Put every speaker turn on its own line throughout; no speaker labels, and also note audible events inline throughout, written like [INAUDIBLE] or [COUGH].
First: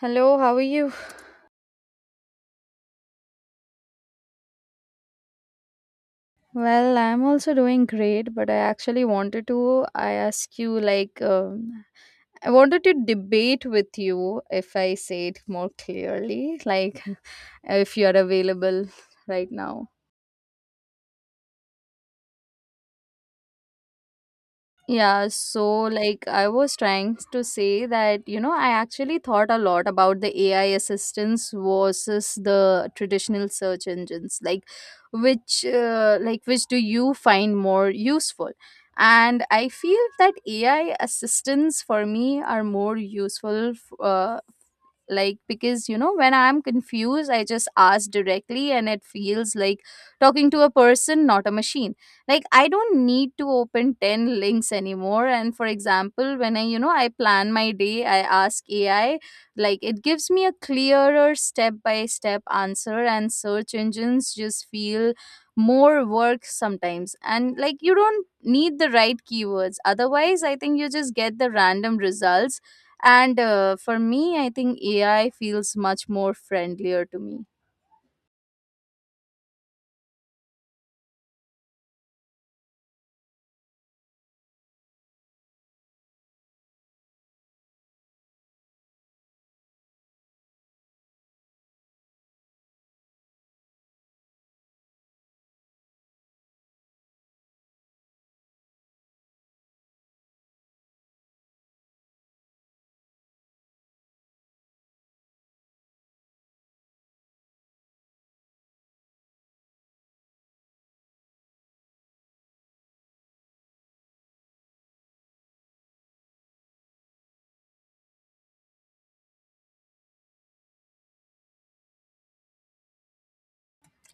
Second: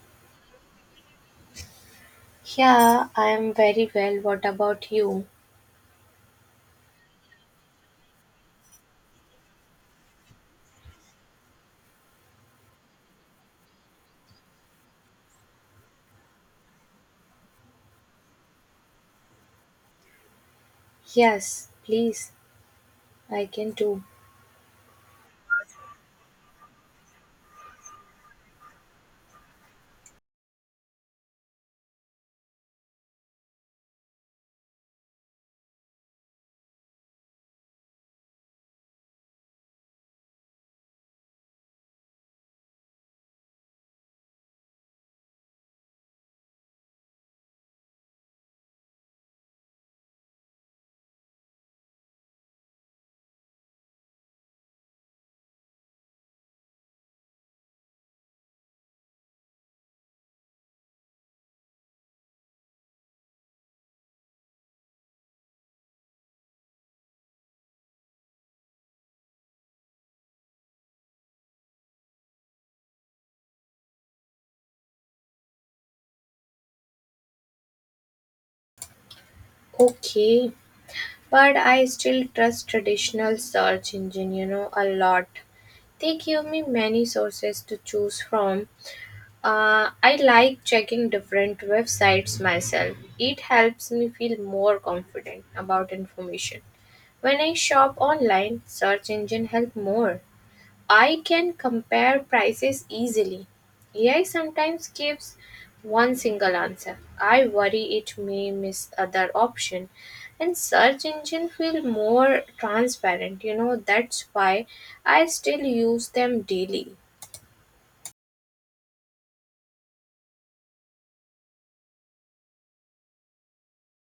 Hello, how are you?
Yeah, I am very well. What about you?
Well, I'm also doing great, but I actually wanted to I ask you like I wanted to debate with you if I say it more clearly, like [LAUGHS] if you are available right now.
Yes, please, I can do.
Yeah, so like I was trying to say that, you know, I actually thought a lot about the AI assistance versus the traditional search engines. Like, which do you find more useful? And I feel that AI assistants for me are more useful, like because you know when I'm confused I just ask directly and it feels like talking to a person, not a machine. Like, I don't need to open 10 links anymore, and for example, when I, you know, I plan my day, I ask AI. Like, it gives me a clearer step by step answer and search engines just feel more work sometimes. And like, you don't need the right keywords, otherwise I think you just get the random results. And for me, I think AI feels much more friendlier to me.
Okay, but I still trust traditional search engine, you know, a lot. They give me many sources to choose from. I like checking different websites myself. It helps me feel more confident about information. When I shop online, search engine help more. I can compare prices easily. AI sometimes gives one single answer. I worry it may miss other option, and search engine feel more transparent, you know, that's why I still use them daily.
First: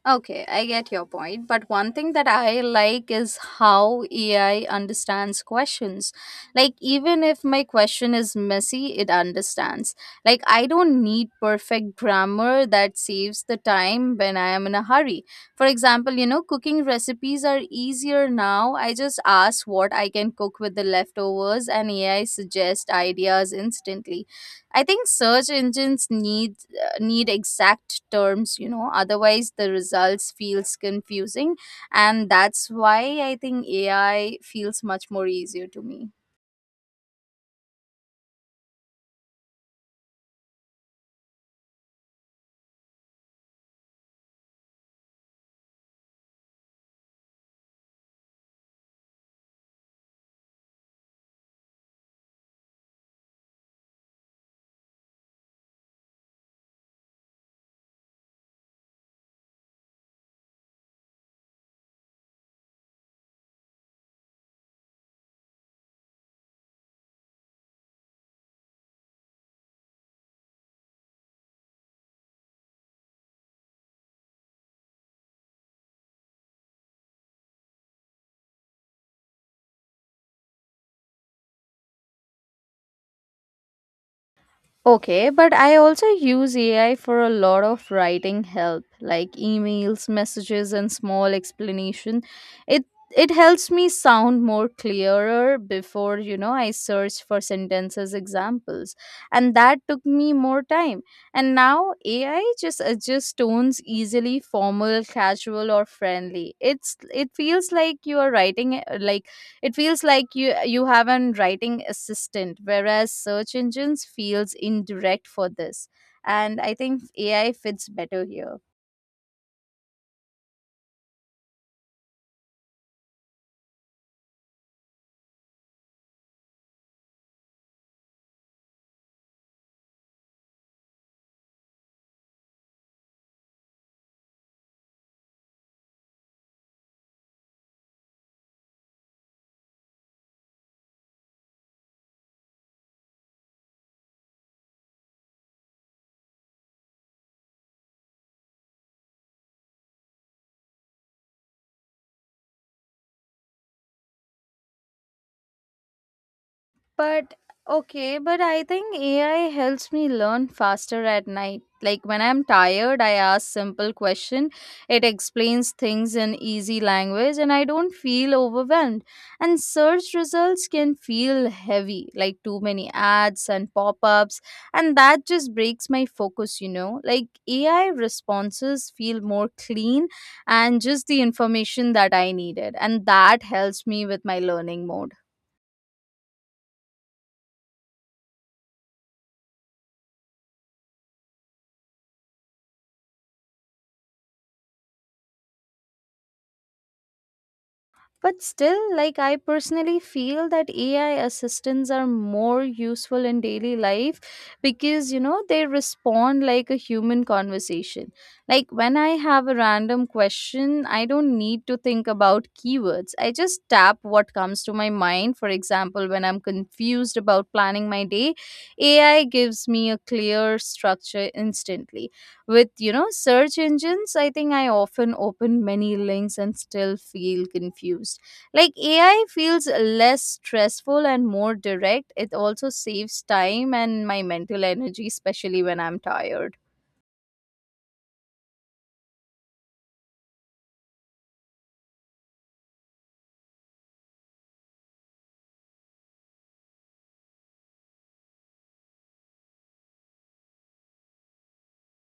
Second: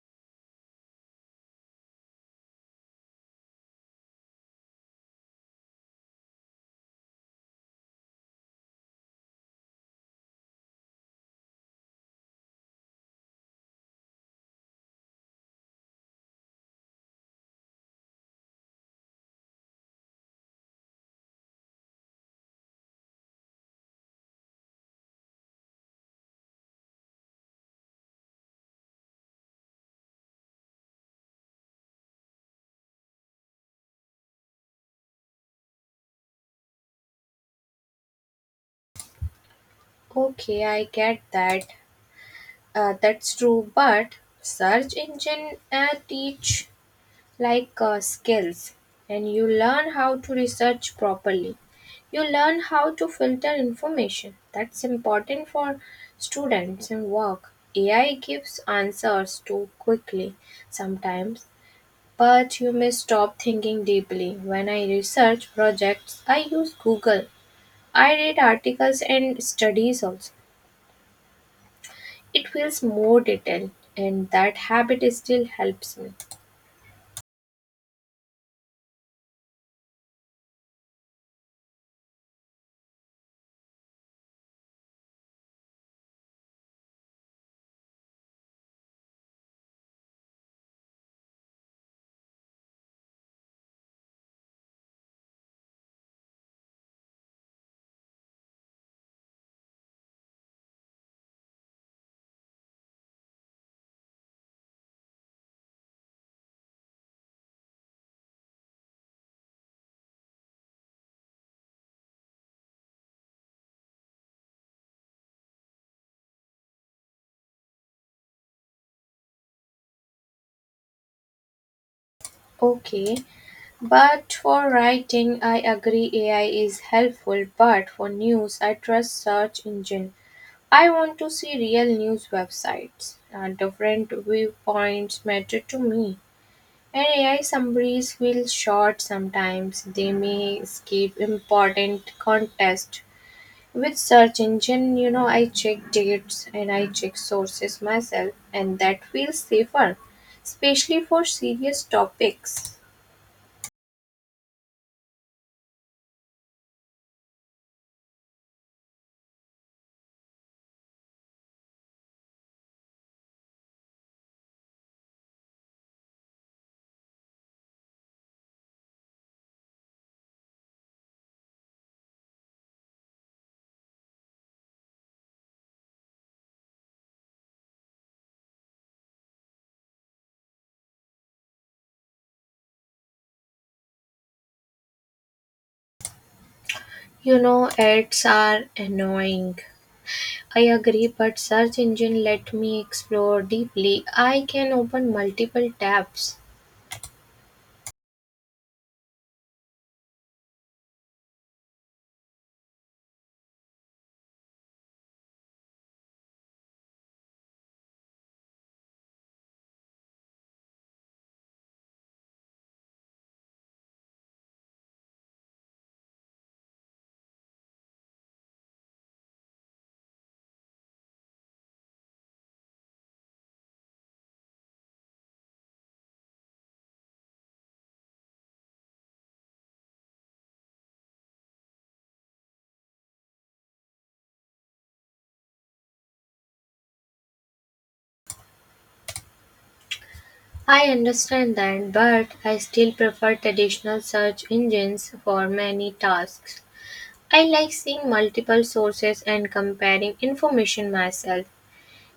Okay, I get your point. But one thing that I like is how AI understands questions. Like, even if my question is messy, it understands. Like, I don't need perfect grammar. That saves the time when I am in a hurry. For example, you know, cooking recipes are easier now. I just ask what I can cook with the leftovers, and AI suggests ideas instantly. I think search engines need exact terms, you know, otherwise the results feels confusing. And that's why I think AI feels much more easier to me.
Okay, I get that. That's true, but search engine teach skills, and you learn how to research properly. You learn how to filter information. That's important for students and work. AI gives answers too quickly sometimes, but you may stop thinking deeply. When I research projects, I use Google. I read articles and studies also. It feels more detailed, and that habit still helps me.
Okay, but I also use AI for a lot of writing help, like emails, messages, and small explanation. It it helps me sound more clearer. Before, you know, I search for sentences examples, and that took me more time. And now AI just adjusts tones easily, formal, casual, or friendly. It feels like you are writing, it feels like you have an writing assistant, whereas search engines feels indirect for this. And I think AI fits better here.
Okay, but for writing I agree AI is helpful, but for news I trust search engine. I want to see real news websites. Different viewpoints matter to me. And AI summaries feel short sometimes. They may skip important context. With search engine, you know, I check dates and I check sources myself, and that feels safer, especially for serious topics.
But Okay, but I think AI helps me learn faster at night. Like when I'm tired, I ask simple question. It explains things in easy language and I don't feel overwhelmed. And search results can feel heavy, like too many ads and pop-ups, and that just breaks my focus, you know. Like AI responses feel more clean and just the information that I needed, and that helps me with my learning mode.
You know, ads are annoying. I agree, but search engine let me explore deeply. I can open multiple tabs.
But still, like, I personally feel that AI assistants are more useful in daily life because you know they respond like a human conversation. Like when I have a random question, I don't need to think about keywords. I just tap what comes to my mind. For example, when I'm confused about planning my day, AI gives me a clear structure instantly. With, you know, search engines, I think I often open many links and still feel confused. Like AI feels less stressful and more direct. It also saves time and my mental energy, especially when I'm tired.
I understand that, but I still prefer traditional search engines for many tasks. I like seeing multiple sources and comparing information myself.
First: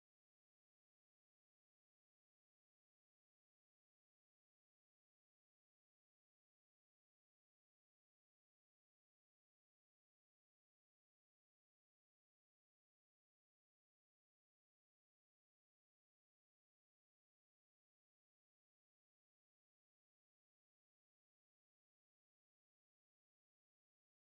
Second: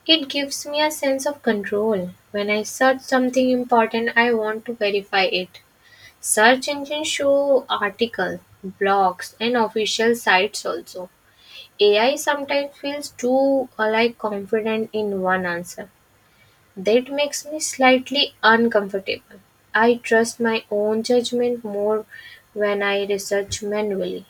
It gives me a sense of control. When I search something important, I want to verify it. Search engines show articles, blogs, and official sites also. AI sometimes feels too like confident in one answer. That makes me slightly uncomfortable. I trust my own judgment more when I research manually.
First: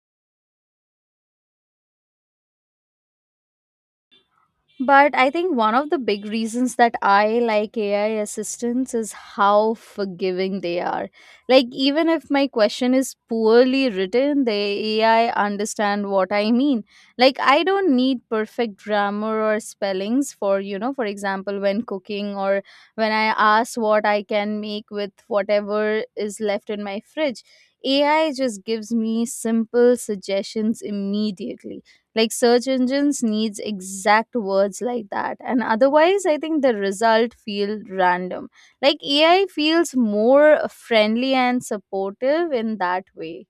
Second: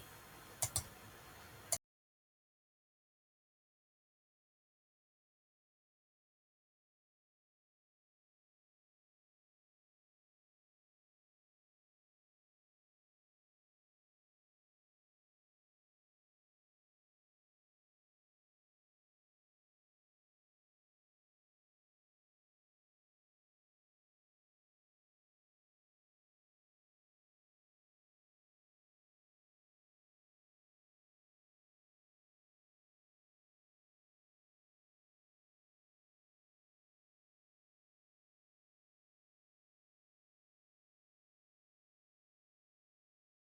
But I think one of the big reasons that I like AI assistants is how forgiving they are. Like, even if my question is poorly written, the AI understand what I mean. Like, I don't need perfect grammar or spellings for, you know, for example, when cooking or when I ask what I can make with whatever is left in my fridge. AI just gives me simple suggestions immediately. Like, search engines needs exact words like that, and otherwise I think the result feel random. Like, AI feels more friendly and supportive in that way.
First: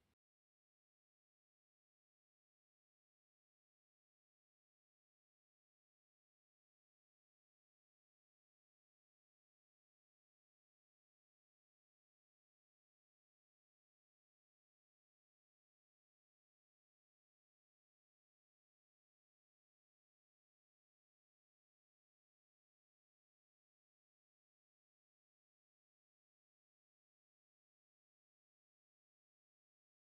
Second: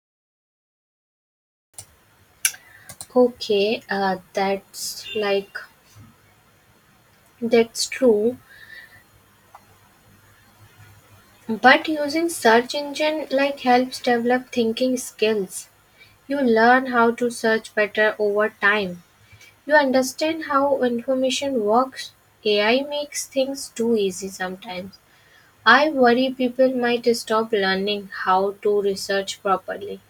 Okay, that's true. But using search engine like helps develop thinking skills. You learn how to search better over time. You understand how information works. AI makes things too easy sometimes. I worry people might stop learning how to research properly.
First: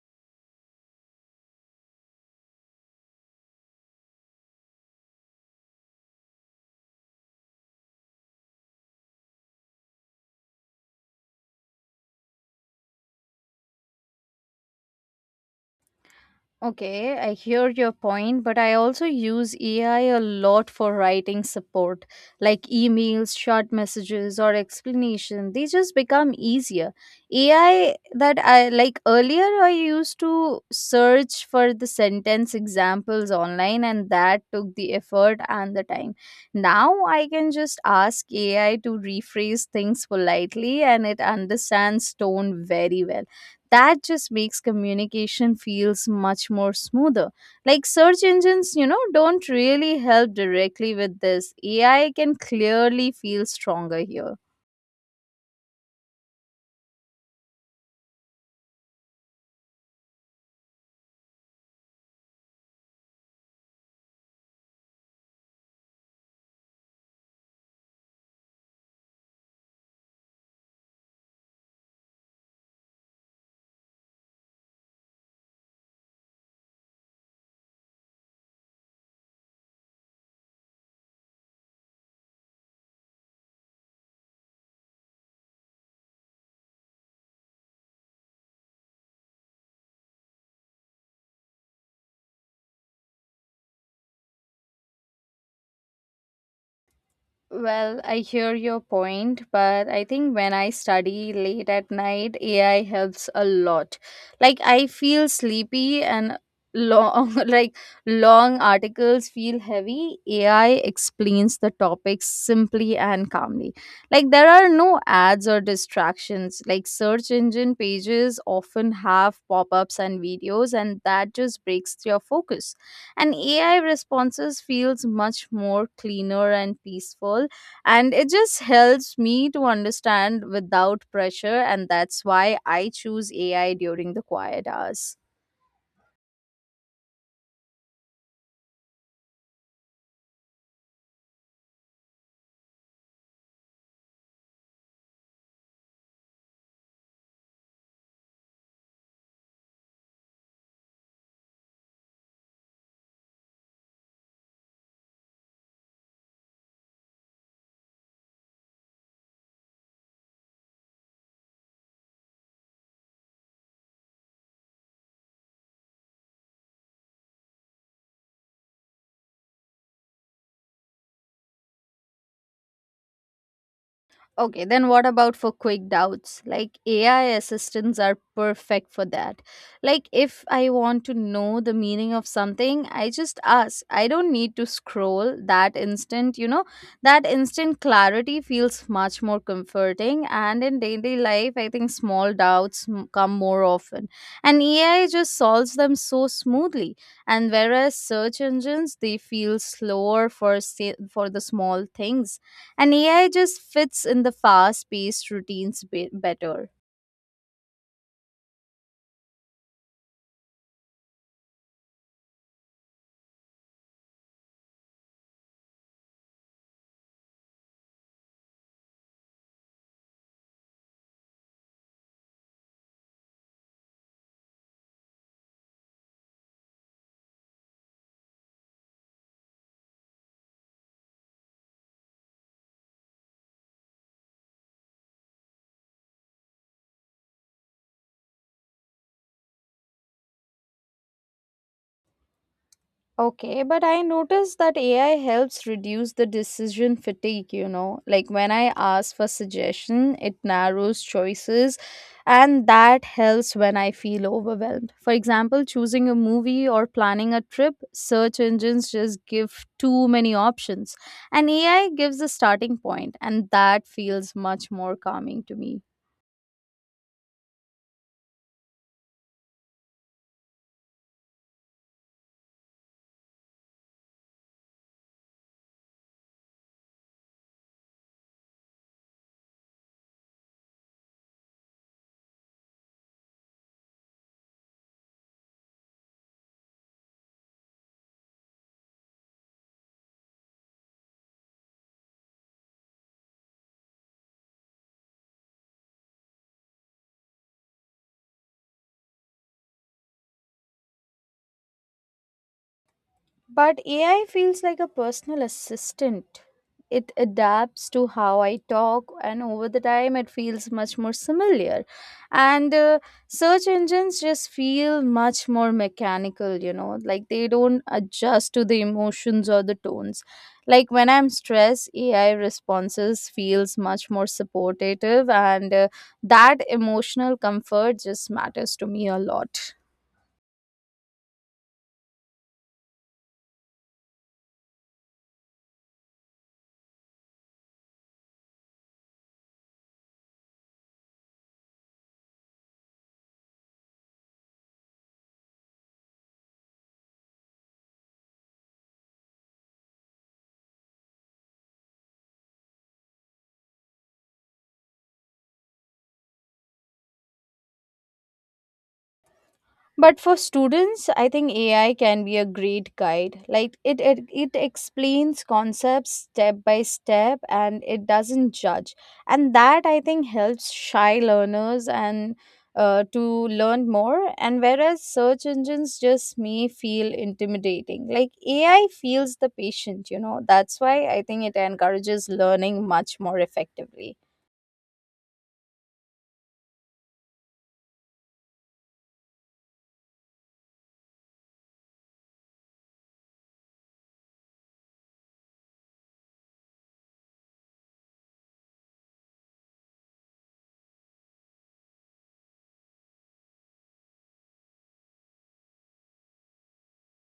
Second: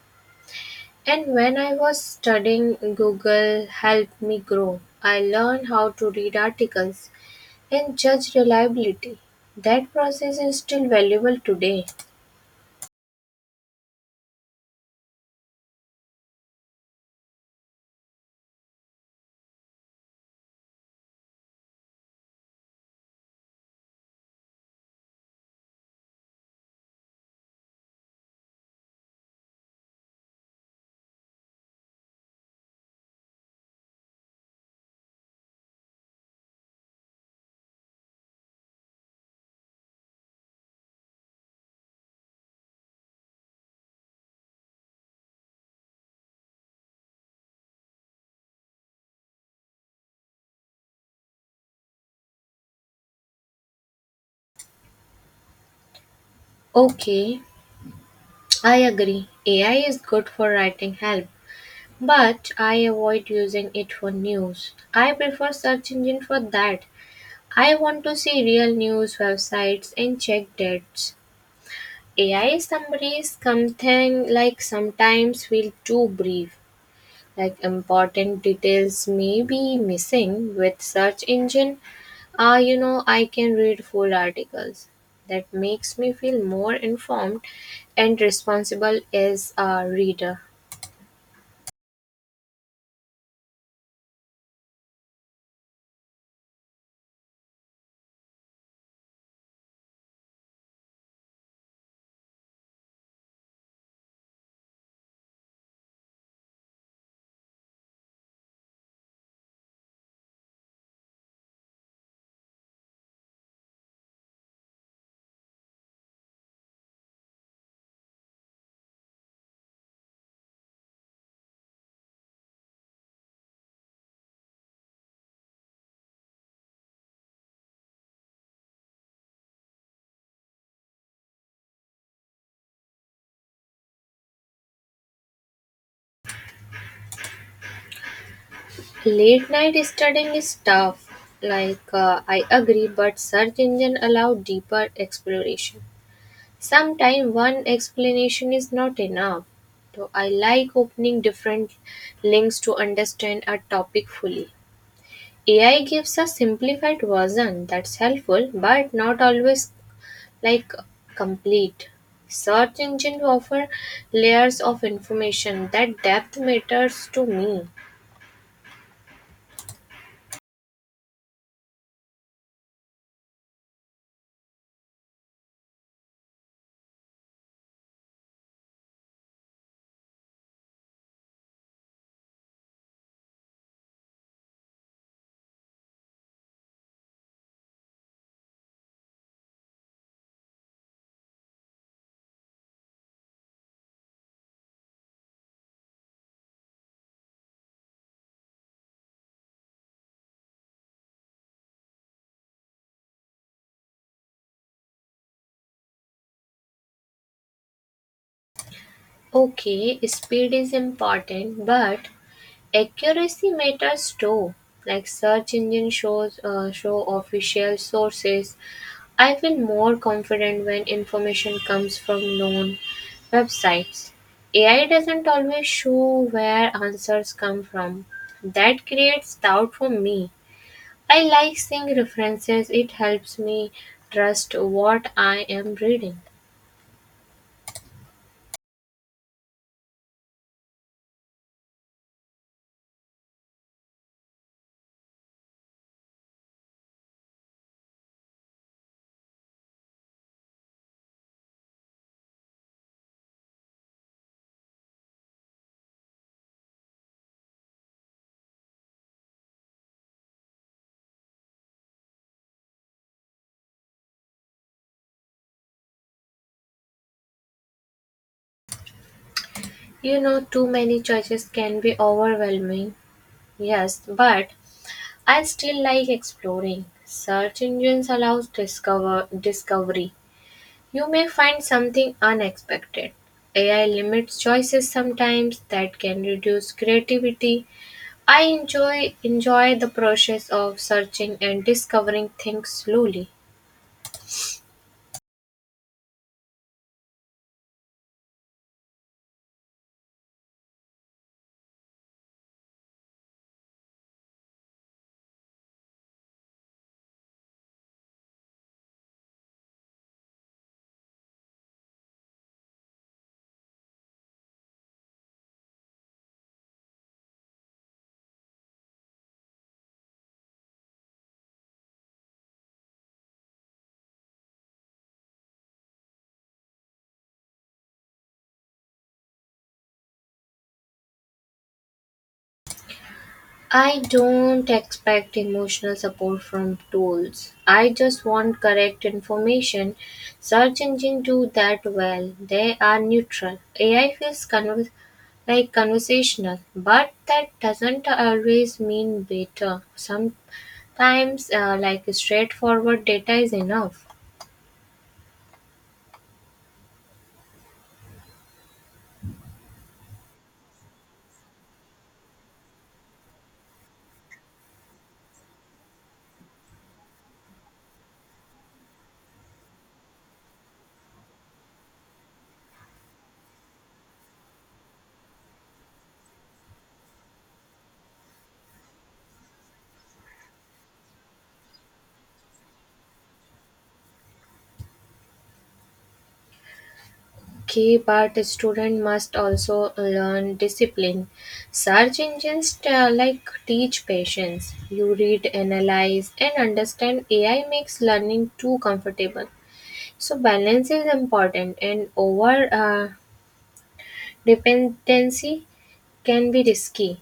And when I was studying, Google helped me grow. I learned how to read articles and judge reliability. That process is still valuable today.
Okay, I hear your point, but I also use AI a lot for writing support, like emails, short messages, or explanation. They just become easier. AI, that I like earlier, I used to search for the sentence examples online, and that took the effort and the time. Now I can just ask AI to rephrase things politely, and it understands tone very well. That just makes communication feels much more smoother. Like, search engines, you know, don't really help directly with this. AI can clearly feel stronger here.
Okay, I agree. AI is good for writing help, but I avoid using it for news. I prefer search engine for that. I want to see real news websites and check dates. AI summaries something like sometimes feel too brief, like important details may be missing with search engine. You know, I can read full articles. That makes me feel more informed and responsible as a reader.
Well, I hear your point, but I think when I study late at night, AI helps a lot. Like, I feel sleepy and long [LAUGHS] like long articles feel heavy. AI explains the topics simply and calmly. Like, there are no ads or distractions. Like, search engine pages often have pop-ups and videos, and that just breaks your focus. And AI responses feels much more cleaner and peaceful, and it just helps me to understand without pressure. And that's why I choose AI during the quiet hours.
Late night studying is tough. Like, I agree, but search engine allow deeper exploration. Sometimes one explanation is not enough. So I like opening different links to understand a topic fully. AI gives a simplified version that's helpful, but not always, like, complete. Search engine offer layers of information. That depth matters to me.
Okay, then what about for quick doubts? Like, AI assistants are perfect for that. Like, if I want to know the meaning of something, I just ask. I don't need to scroll that instant, you know. That instant clarity feels much more comforting, and in daily life, I think small doubts come more often. And AI just solves them so smoothly. And whereas search engines, they feel slower for for the small things, and AI just fits in the fast paced routines better.
Okay, speed is important, but accuracy matters too. Like search engine show official sources. I feel more confident when information comes from known websites. AI doesn't always show where answers come from. That creates doubt for me. I like seeing references. It helps me trust what I am reading.
Okay, but I noticed that AI helps reduce the decision fatigue, you know. Like when I ask for suggestion, it narrows choices and that helps when I feel overwhelmed. For example, choosing a movie or planning a trip, search engines just give too many options. And AI gives a starting point, and that feels much more calming to me.
You know, too many choices can be overwhelming. Yes, but I still like exploring. Search engines allows discovery. You may find something unexpected. AI limits choices sometimes that can reduce creativity. I enjoy the process of searching and discovering things slowly.
But AI feels like a personal assistant. It adapts to how I talk, and over the time, it feels much more similar. And search engines just feel much more mechanical, you know, like they don't adjust to the emotions or the tones. Like when I'm stressed, AI responses feels much more supportive, and that emotional comfort just matters to me a lot.
I don't expect emotional support from tools. I just want correct information. Search engines do that well. They are neutral. AI feels like conversational, but that doesn't always mean better. Sometimes, like, straightforward data is enough.
But for students, I think AI can be a great guide. Like it explains concepts step by step and it doesn't judge. And that I think helps shy learners and to learn more. And whereas search engines just may feel intimidating, like AI feels the patient, you know. That's why I think it encourages learning much more effectively.
Okay, but a student must also learn discipline. Search engines like teach patience. You read, analyze, and understand. AI makes learning too comfortable. So balance is important, and over uh, dependency can be risky.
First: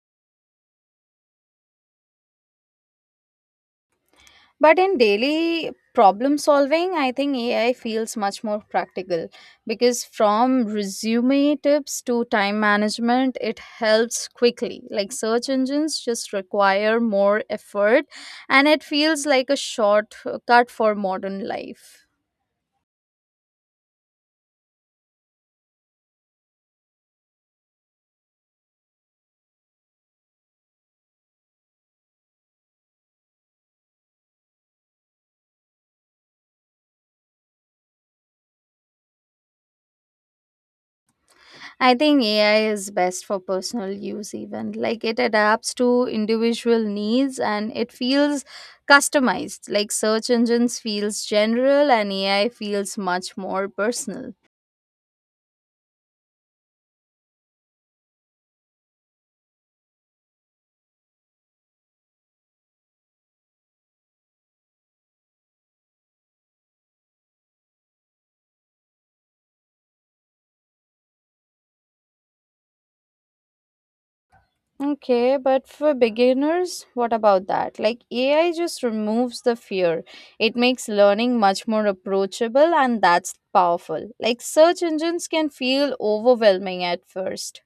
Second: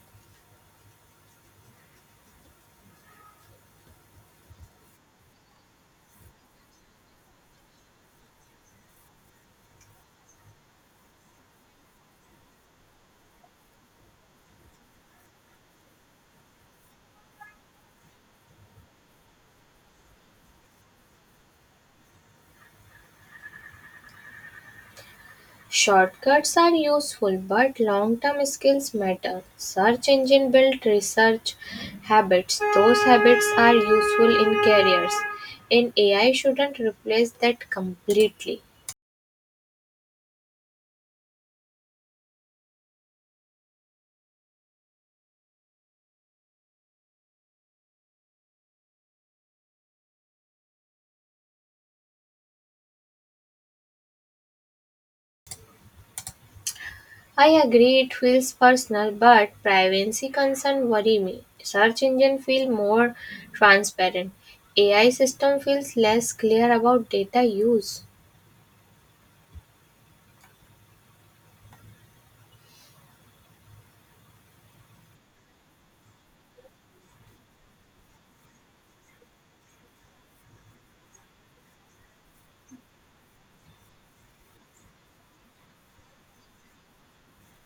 But in daily problem solving, I think AI feels much more practical because from resume tips to time management, it helps quickly. Like, search engines just require more effort, and it feels like a shortcut for modern life.
Shortcuts are useful, but long-term skills matter. Search engine built research habits. Those habits are useful in careers, and AI shouldn't replace that completely.
I think AI is best for personal use, even. Like, it adapts to individual needs and it feels customized. Like, search engines feels general and AI feels much more personal.
I agree it feels personal, but privacy concerns worry me. Search engine feel more transparent. AI system feels less clear about data use.
Okay, but for beginners, what about that? Like, AI just removes the fear. It makes learning much more approachable, and that's powerful. Like, search engines can feel overwhelming at first.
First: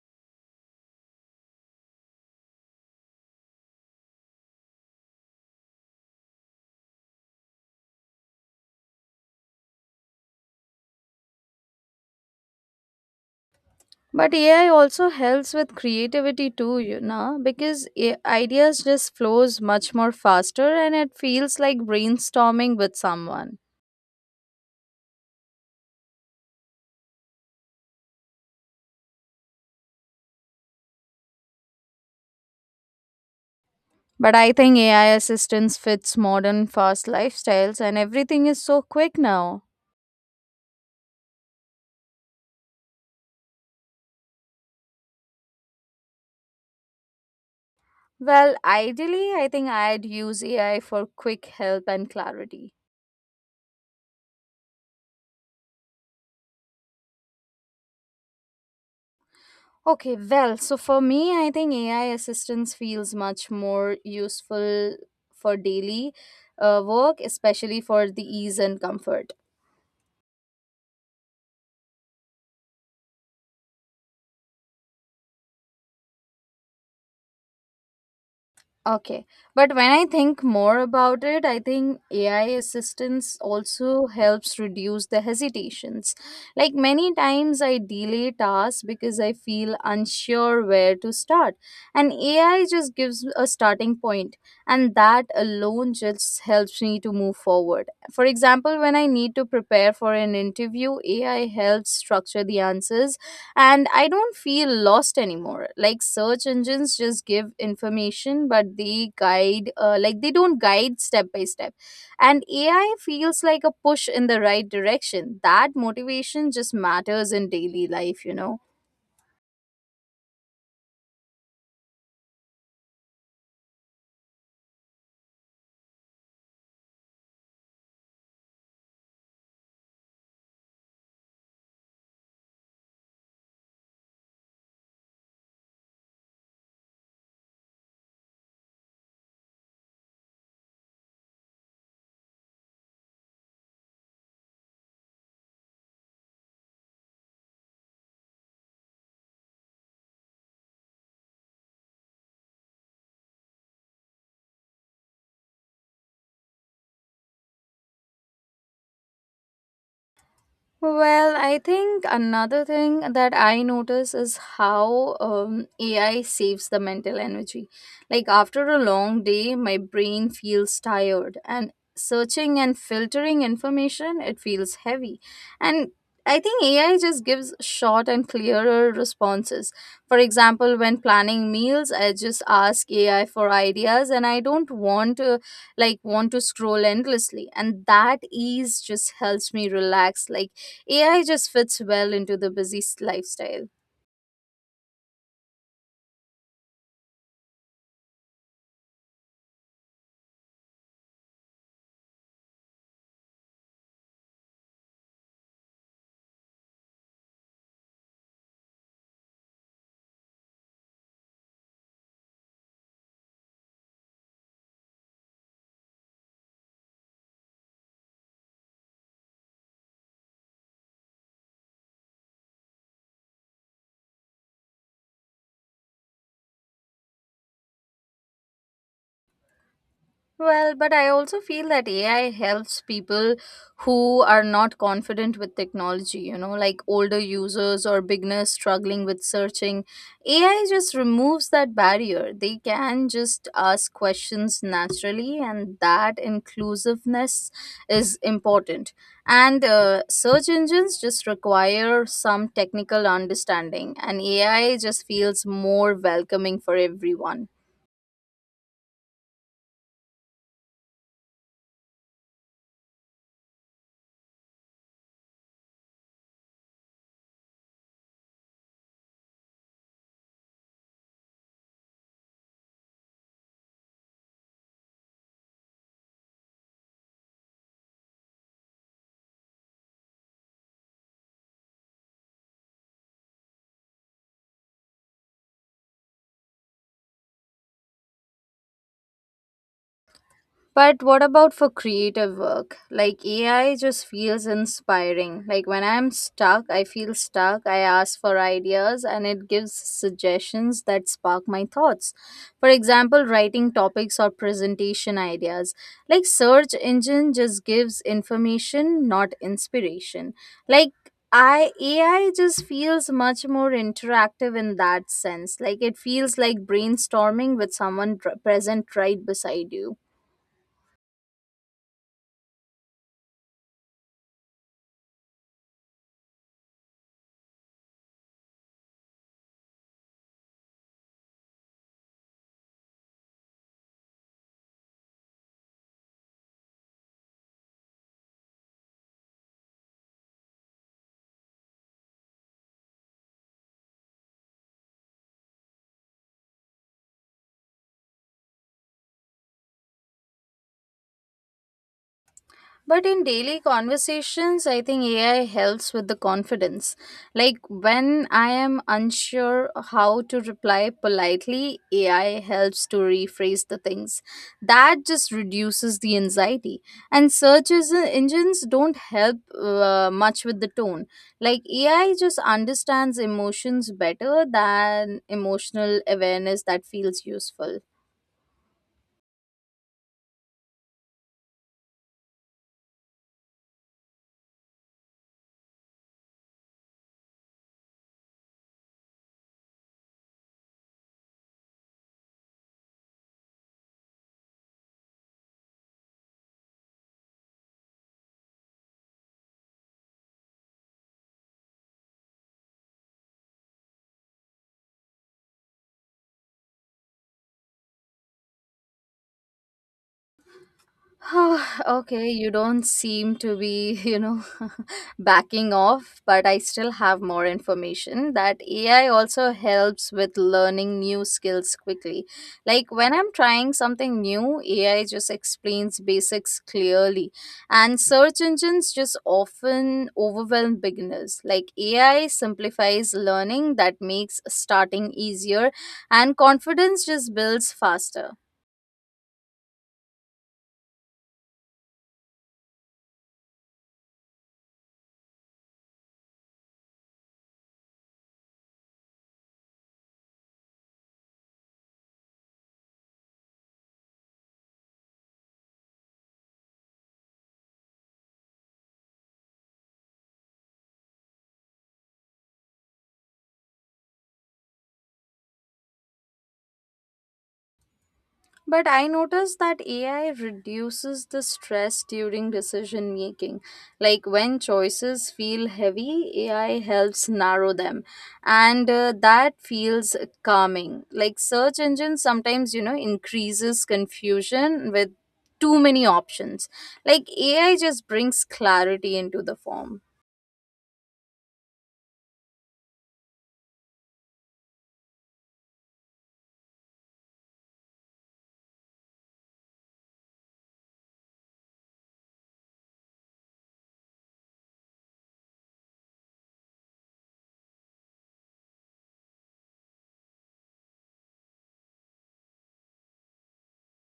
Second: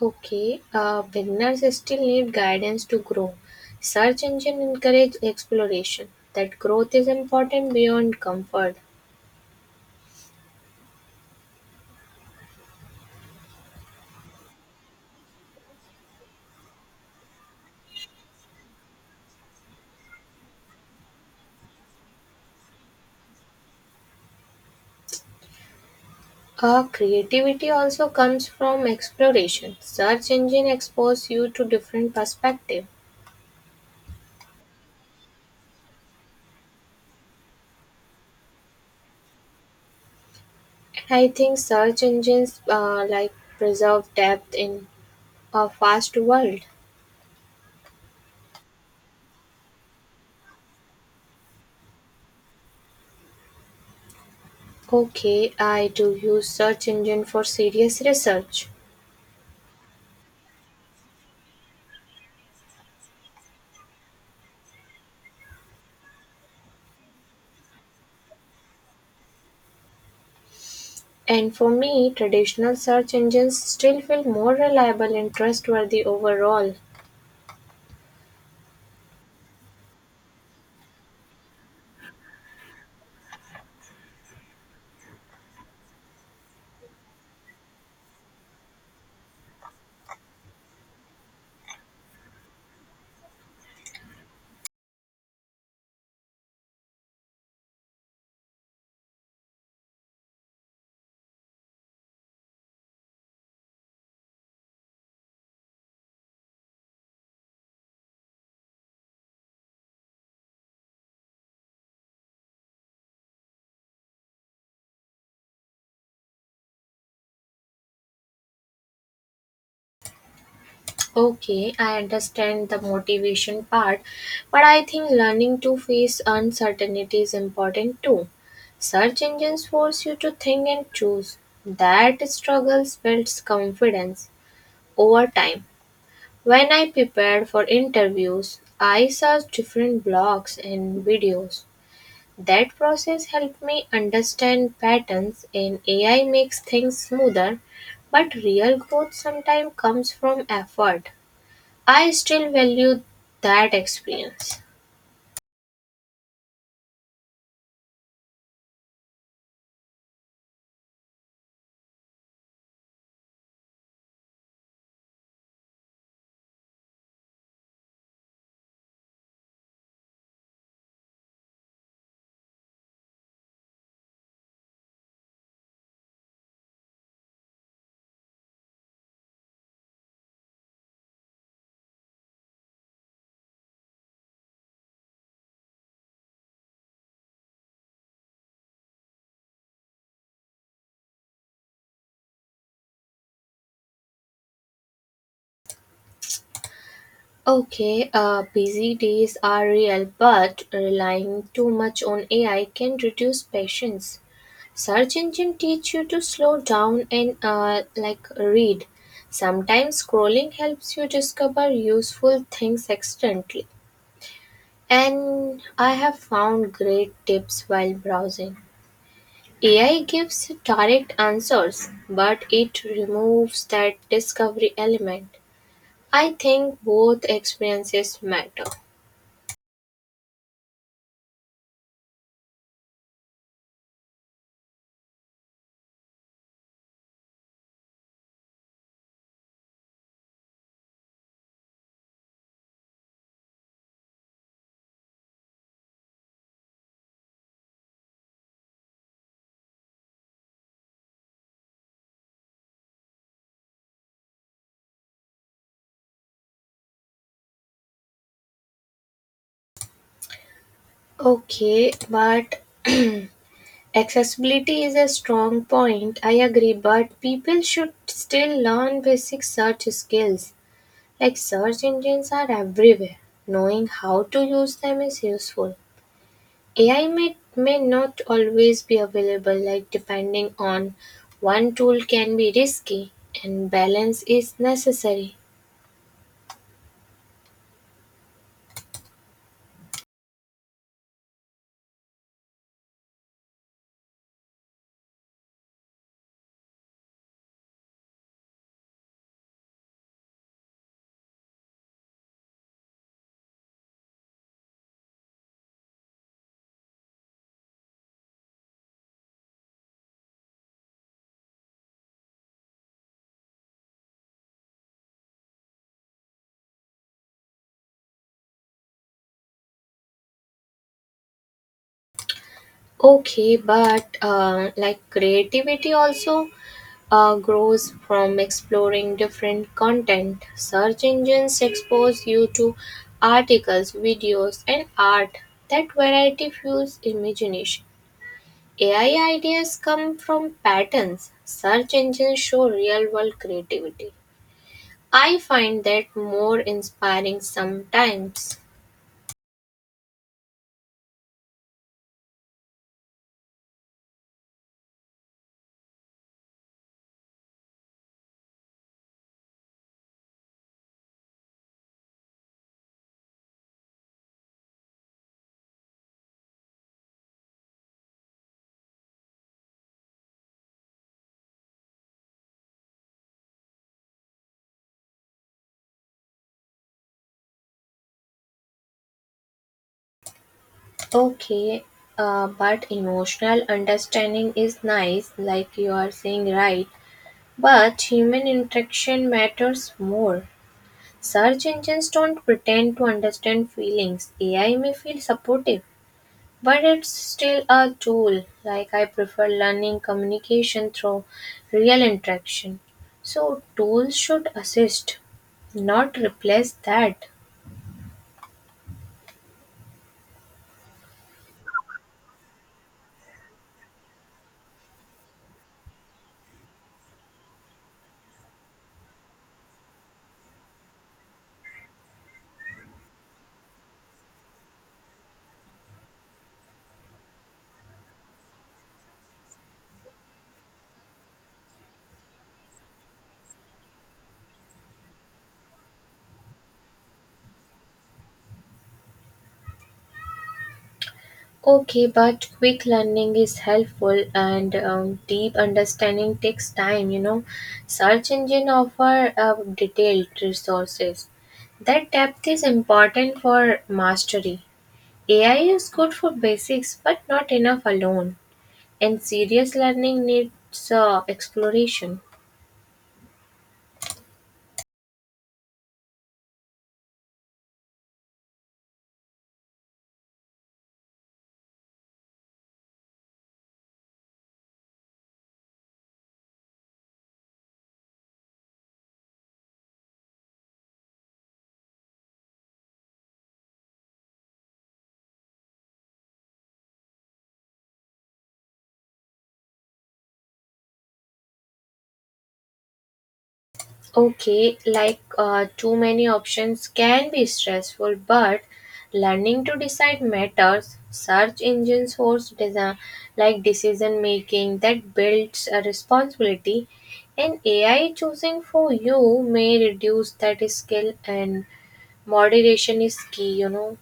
Okay, beginners still need guidance to grow. Search engine encourage exploration. That growth is important beyond comfort.
But AI also helps with creativity too, you know, because ideas just flows much more faster and it feels like brainstorming with someone.
Creativity also comes from exploration. Search engine expose you to different perspective.
But I think AI assistance fits modern fast lifestyles and everything is so quick now.
And I think search engines preserve depth in a fast world.
Well, ideally, I think I'd use AI for quick help and clarity.
Okay, I do use search engine for serious research.
Okay, well, so for me, I think AI assistance feels much more useful for daily work, especially for the ease and comfort.
And for me, traditional search engines still feel more reliable and trustworthy overall.
Okay, but when I think more about it, I think AI assistance also helps reduce the hesitations. Like, many times, I delay tasks because I feel unsure where to start, and AI just gives a starting point, and that alone just helps me to move forward. For example, when I need to prepare for an interview, AI helps structure the answers and I don't feel lost anymore. Like, search engines just give information, but they guide, they don't guide step by step. And AI feels like a push in the right direction. That motivation just matters in daily life, you know.
Okay, I understand the motivation part, but I think learning to face uncertainty is important too. Search engines force you to think and choose. That struggle builds confidence over time. When I prepared for interviews, I searched different blogs and videos. That process helped me understand patterns, and AI makes things smoother, but real growth sometimes comes from effort. I still value that experience.
Well, I think another thing that I notice is how AI saves the mental energy. Like, after a long day, my brain feels tired, and searching and filtering information, it feels heavy. And I think AI just gives short and clearer responses. For example, when planning meals, I just ask AI for ideas, and I don't want to scroll endlessly. And that ease just helps me relax. Like, AI just fits well into the busy lifestyle.
Okay, busy days are real, but relying too much on AI can reduce patience. Search engine teach you to slow down and like read. Sometimes scrolling helps you discover useful things accidentally. And I have found great tips while browsing. AI gives direct answers, but it removes that discovery element. I think both experiences matter.
Well, but I also feel that AI helps people who are not confident with technology, you know, like older users or beginners struggling with searching. AI just removes that barrier. They can just ask questions naturally, and that inclusiveness is important. And search engines just require some technical understanding, and AI just feels more welcoming for everyone.
Okay, but accessibility is a strong point. I agree, but people should still learn basic search skills. Like search engines are everywhere. Knowing how to use them is useful. AI may not always be available, like depending on one tool can be risky, and balance is necessary.
But what about for creative work? Like, AI just feels inspiring. Like, when I'm stuck, I feel stuck. I ask for ideas and it gives suggestions that spark my thoughts. For example, writing topics or presentation ideas. Like search engine just gives information, not inspiration. Like I AI just feels much more interactive in that sense. Like it feels like brainstorming with someone present right beside you.
Okay, but like creativity also grows from exploring different content. Search engines expose you to articles, videos, and art. That variety fuels imagination. AI ideas come from patterns. Search engines show real world creativity. I find that more inspiring sometimes.
But in daily conversations, I think AI helps with the confidence. Like when I am unsure how to reply politely, AI helps to rephrase the things. That just reduces the anxiety. And engines don't help much with the tone. Like AI just understands emotions better than emotional awareness that feels useful.
Okay, but emotional understanding is nice, like you are saying, right? But human interaction matters more. Search engines don't pretend to understand feelings. AI may feel supportive, but it's still a tool. Like I prefer learning communication through real interaction. So tools should assist, not replace that.
[SIGHS] Ah, okay, you don't seem to be, [LAUGHS] [LAUGHS] backing off, but I still have more information that AI also helps with learning new skills quickly. Like when I'm trying something new, AI just explains basics clearly, and search engines just often overwhelm beginners. Like AI simplifies learning that makes starting easier, and confidence just builds faster.
Okay, but quick learning is helpful and deep understanding takes time, you know. Search engine offer detailed resources. That depth is important for mastery. AI is good for basics but not enough alone. And serious learning needs exploration.
But I noticed that AI reduces the stress during decision making. Like when choices feel heavy, AI helps narrow them. And that feels calming. Like search engines sometimes, increases confusion with too many options. Like AI just brings clarity into the form.
Okay, like too many options can be stressful, but learning to decide matters. Search engines like decision making that builds a responsibility, and AI choosing for you may reduce that skill, and moderation is key, you know.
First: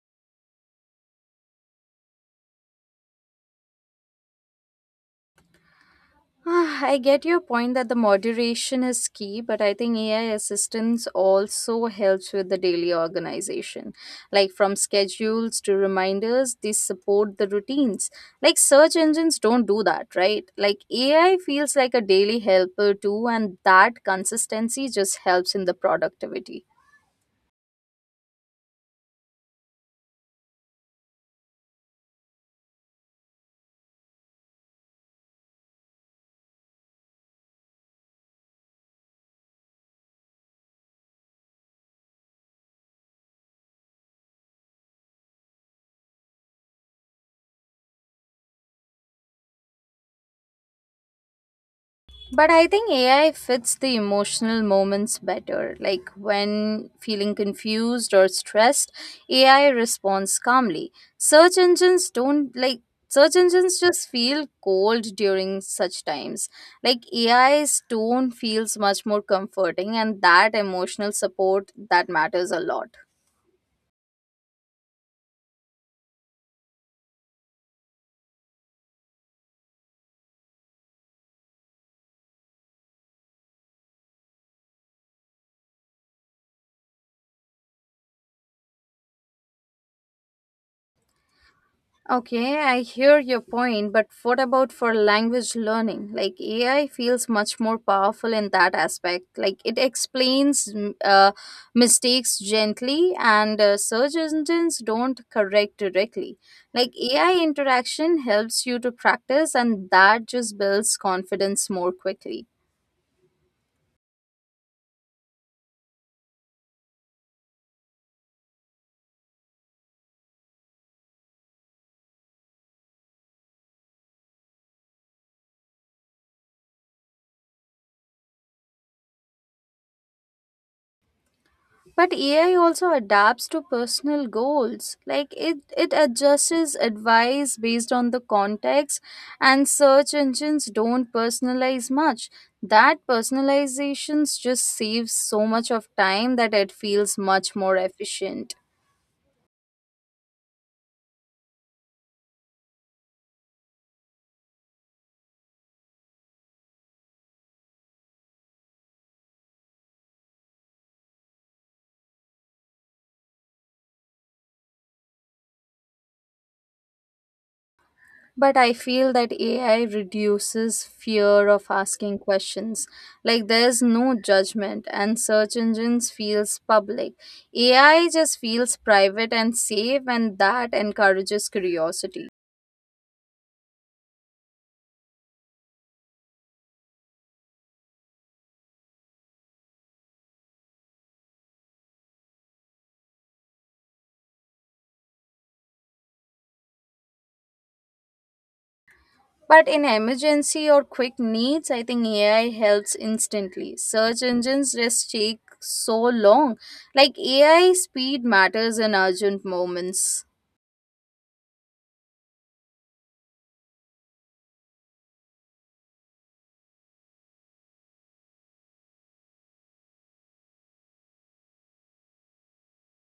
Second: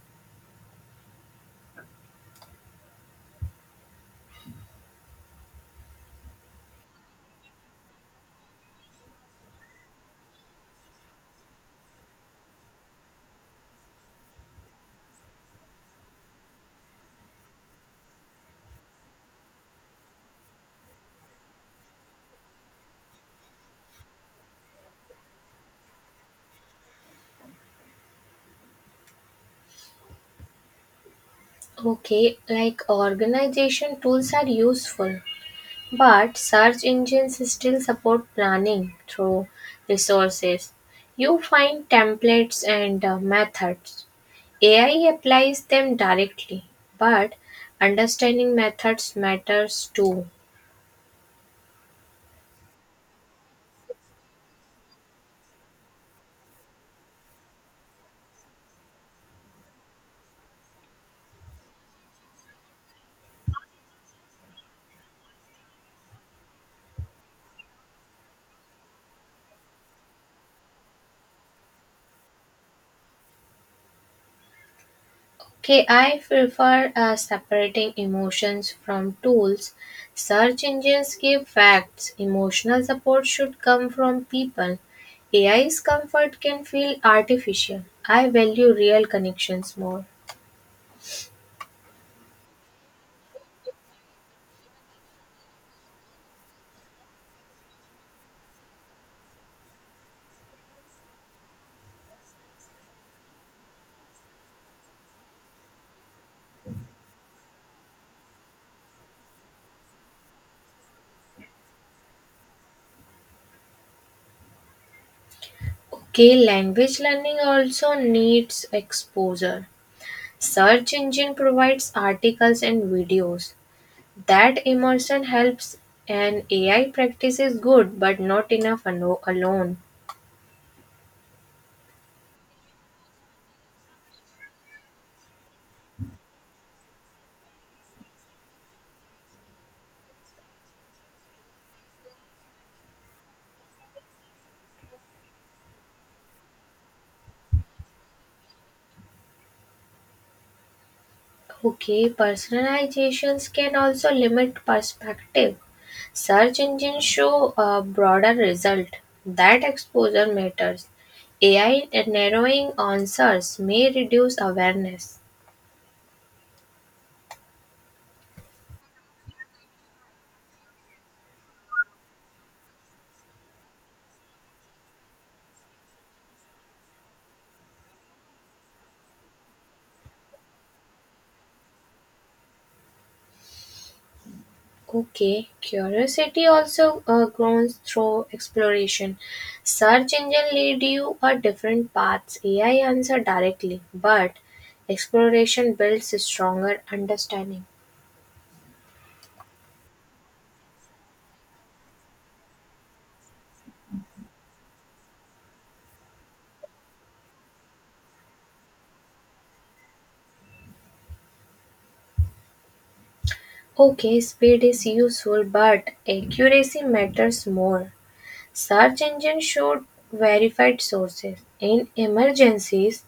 Ah, I get your point that the moderation is key, but I think AI assistance also helps with the daily organization. Like from schedules to reminders, they support the routines. Like search engines don't do that, right? Like AI feels like a daily helper too, and that consistency just helps in the productivity.
Okay, like organization tools are useful, but search engines still support planning through resources. You find templates and methods. AI applies them directly, but understanding methods matters too.
But I think AI fits the emotional moments better. Like when feeling confused or stressed, AI responds calmly. Search engines don't like search engines just feel cold during such times. Like AI's tone feels much more comforting and that emotional support that matters a lot.
Okay, I prefer separating emotions from tools. Search engines give facts. Emotional support should come from people. AI's comfort can feel artificial. I value real connections more.
Okay, I hear your point, but what about for language learning? Like AI feels much more powerful in that aspect. Like it explains mistakes gently, and search engines don't correct directly. Like AI interaction helps you to practice, and that just builds confidence more quickly.
Key language learning also needs exposure. Search engine provides articles and videos. That immersion helps, and AI practice is good but not enough alone.
But AI also adapts to personal goals. Like it adjusts advice based on the context, and search engines don't personalize much. That personalizations just saves so much of time that it feels much more efficient.
Okay, personalizations can also limit perspective. Search engines show a broader result. That exposure matters. AI narrowing answers may reduce awareness.
But I feel that AI reduces fear of asking questions. Like there's no judgment and search engines feels public. AI just feels private and safe and that encourages curiosity.
Okay, curiosity also grows through exploration. Search engine lead you a different paths. AI answer directly, but exploration builds stronger understanding.
But in emergency or quick needs, I think AI helps instantly. Search engines just take so long. Like AI speed matters in urgent moments.
Okay, speed is useful, but accuracy matters more. Search engine should verified sources. In emergencies,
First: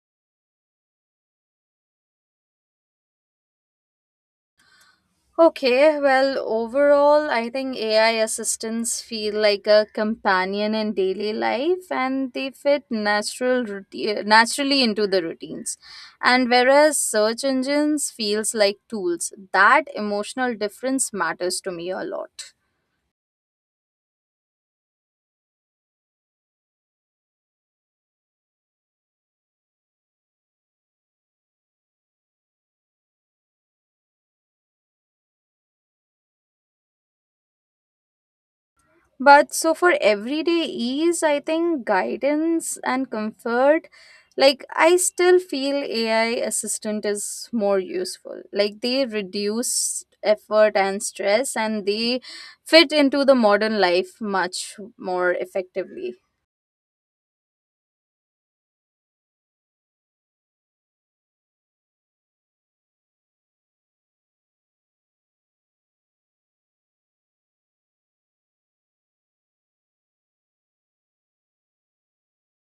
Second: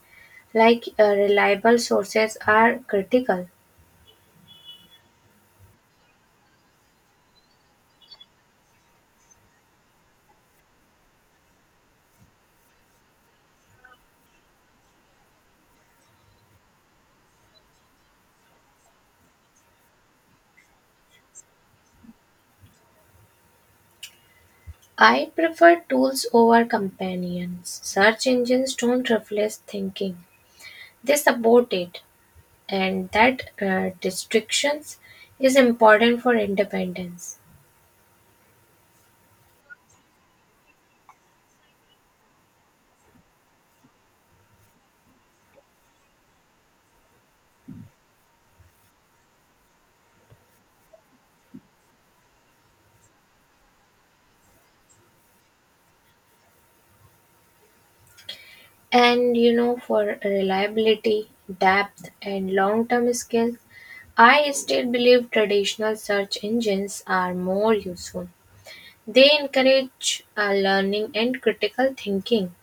like, reliable sources are critical.
Okay, well, overall, I think AI assistants feel like a companion in daily life and they fit naturally into the routines. And whereas search engines feels like tools, that emotional difference matters to me a lot.
I prefer tools over companions. Search engines don't reflect thinking, they support it, and that distractions is important for independence.
But so for everyday ease, I think guidance and comfort, like I still feel AI assistant is more useful. Like they reduce effort and stress and they fit into the modern life much more effectively.
And you know, for reliability, depth, and long term skills, I still believe traditional search engines are more useful. They encourage learning and critical thinking.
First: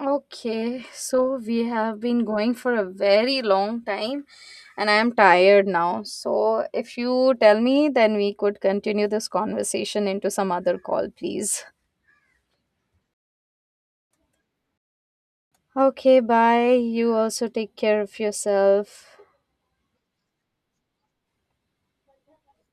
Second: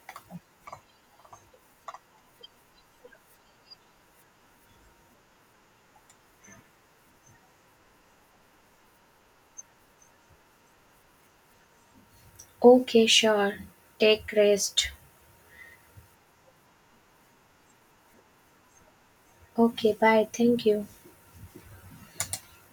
Okay, so we have been going for a very long time and I am tired now. So if you tell me, then we could continue this conversation into some other call, please.
Okay, sure. Take rest.
Okay, bye. You also take care of yourself.
Okay, bye. Thank you.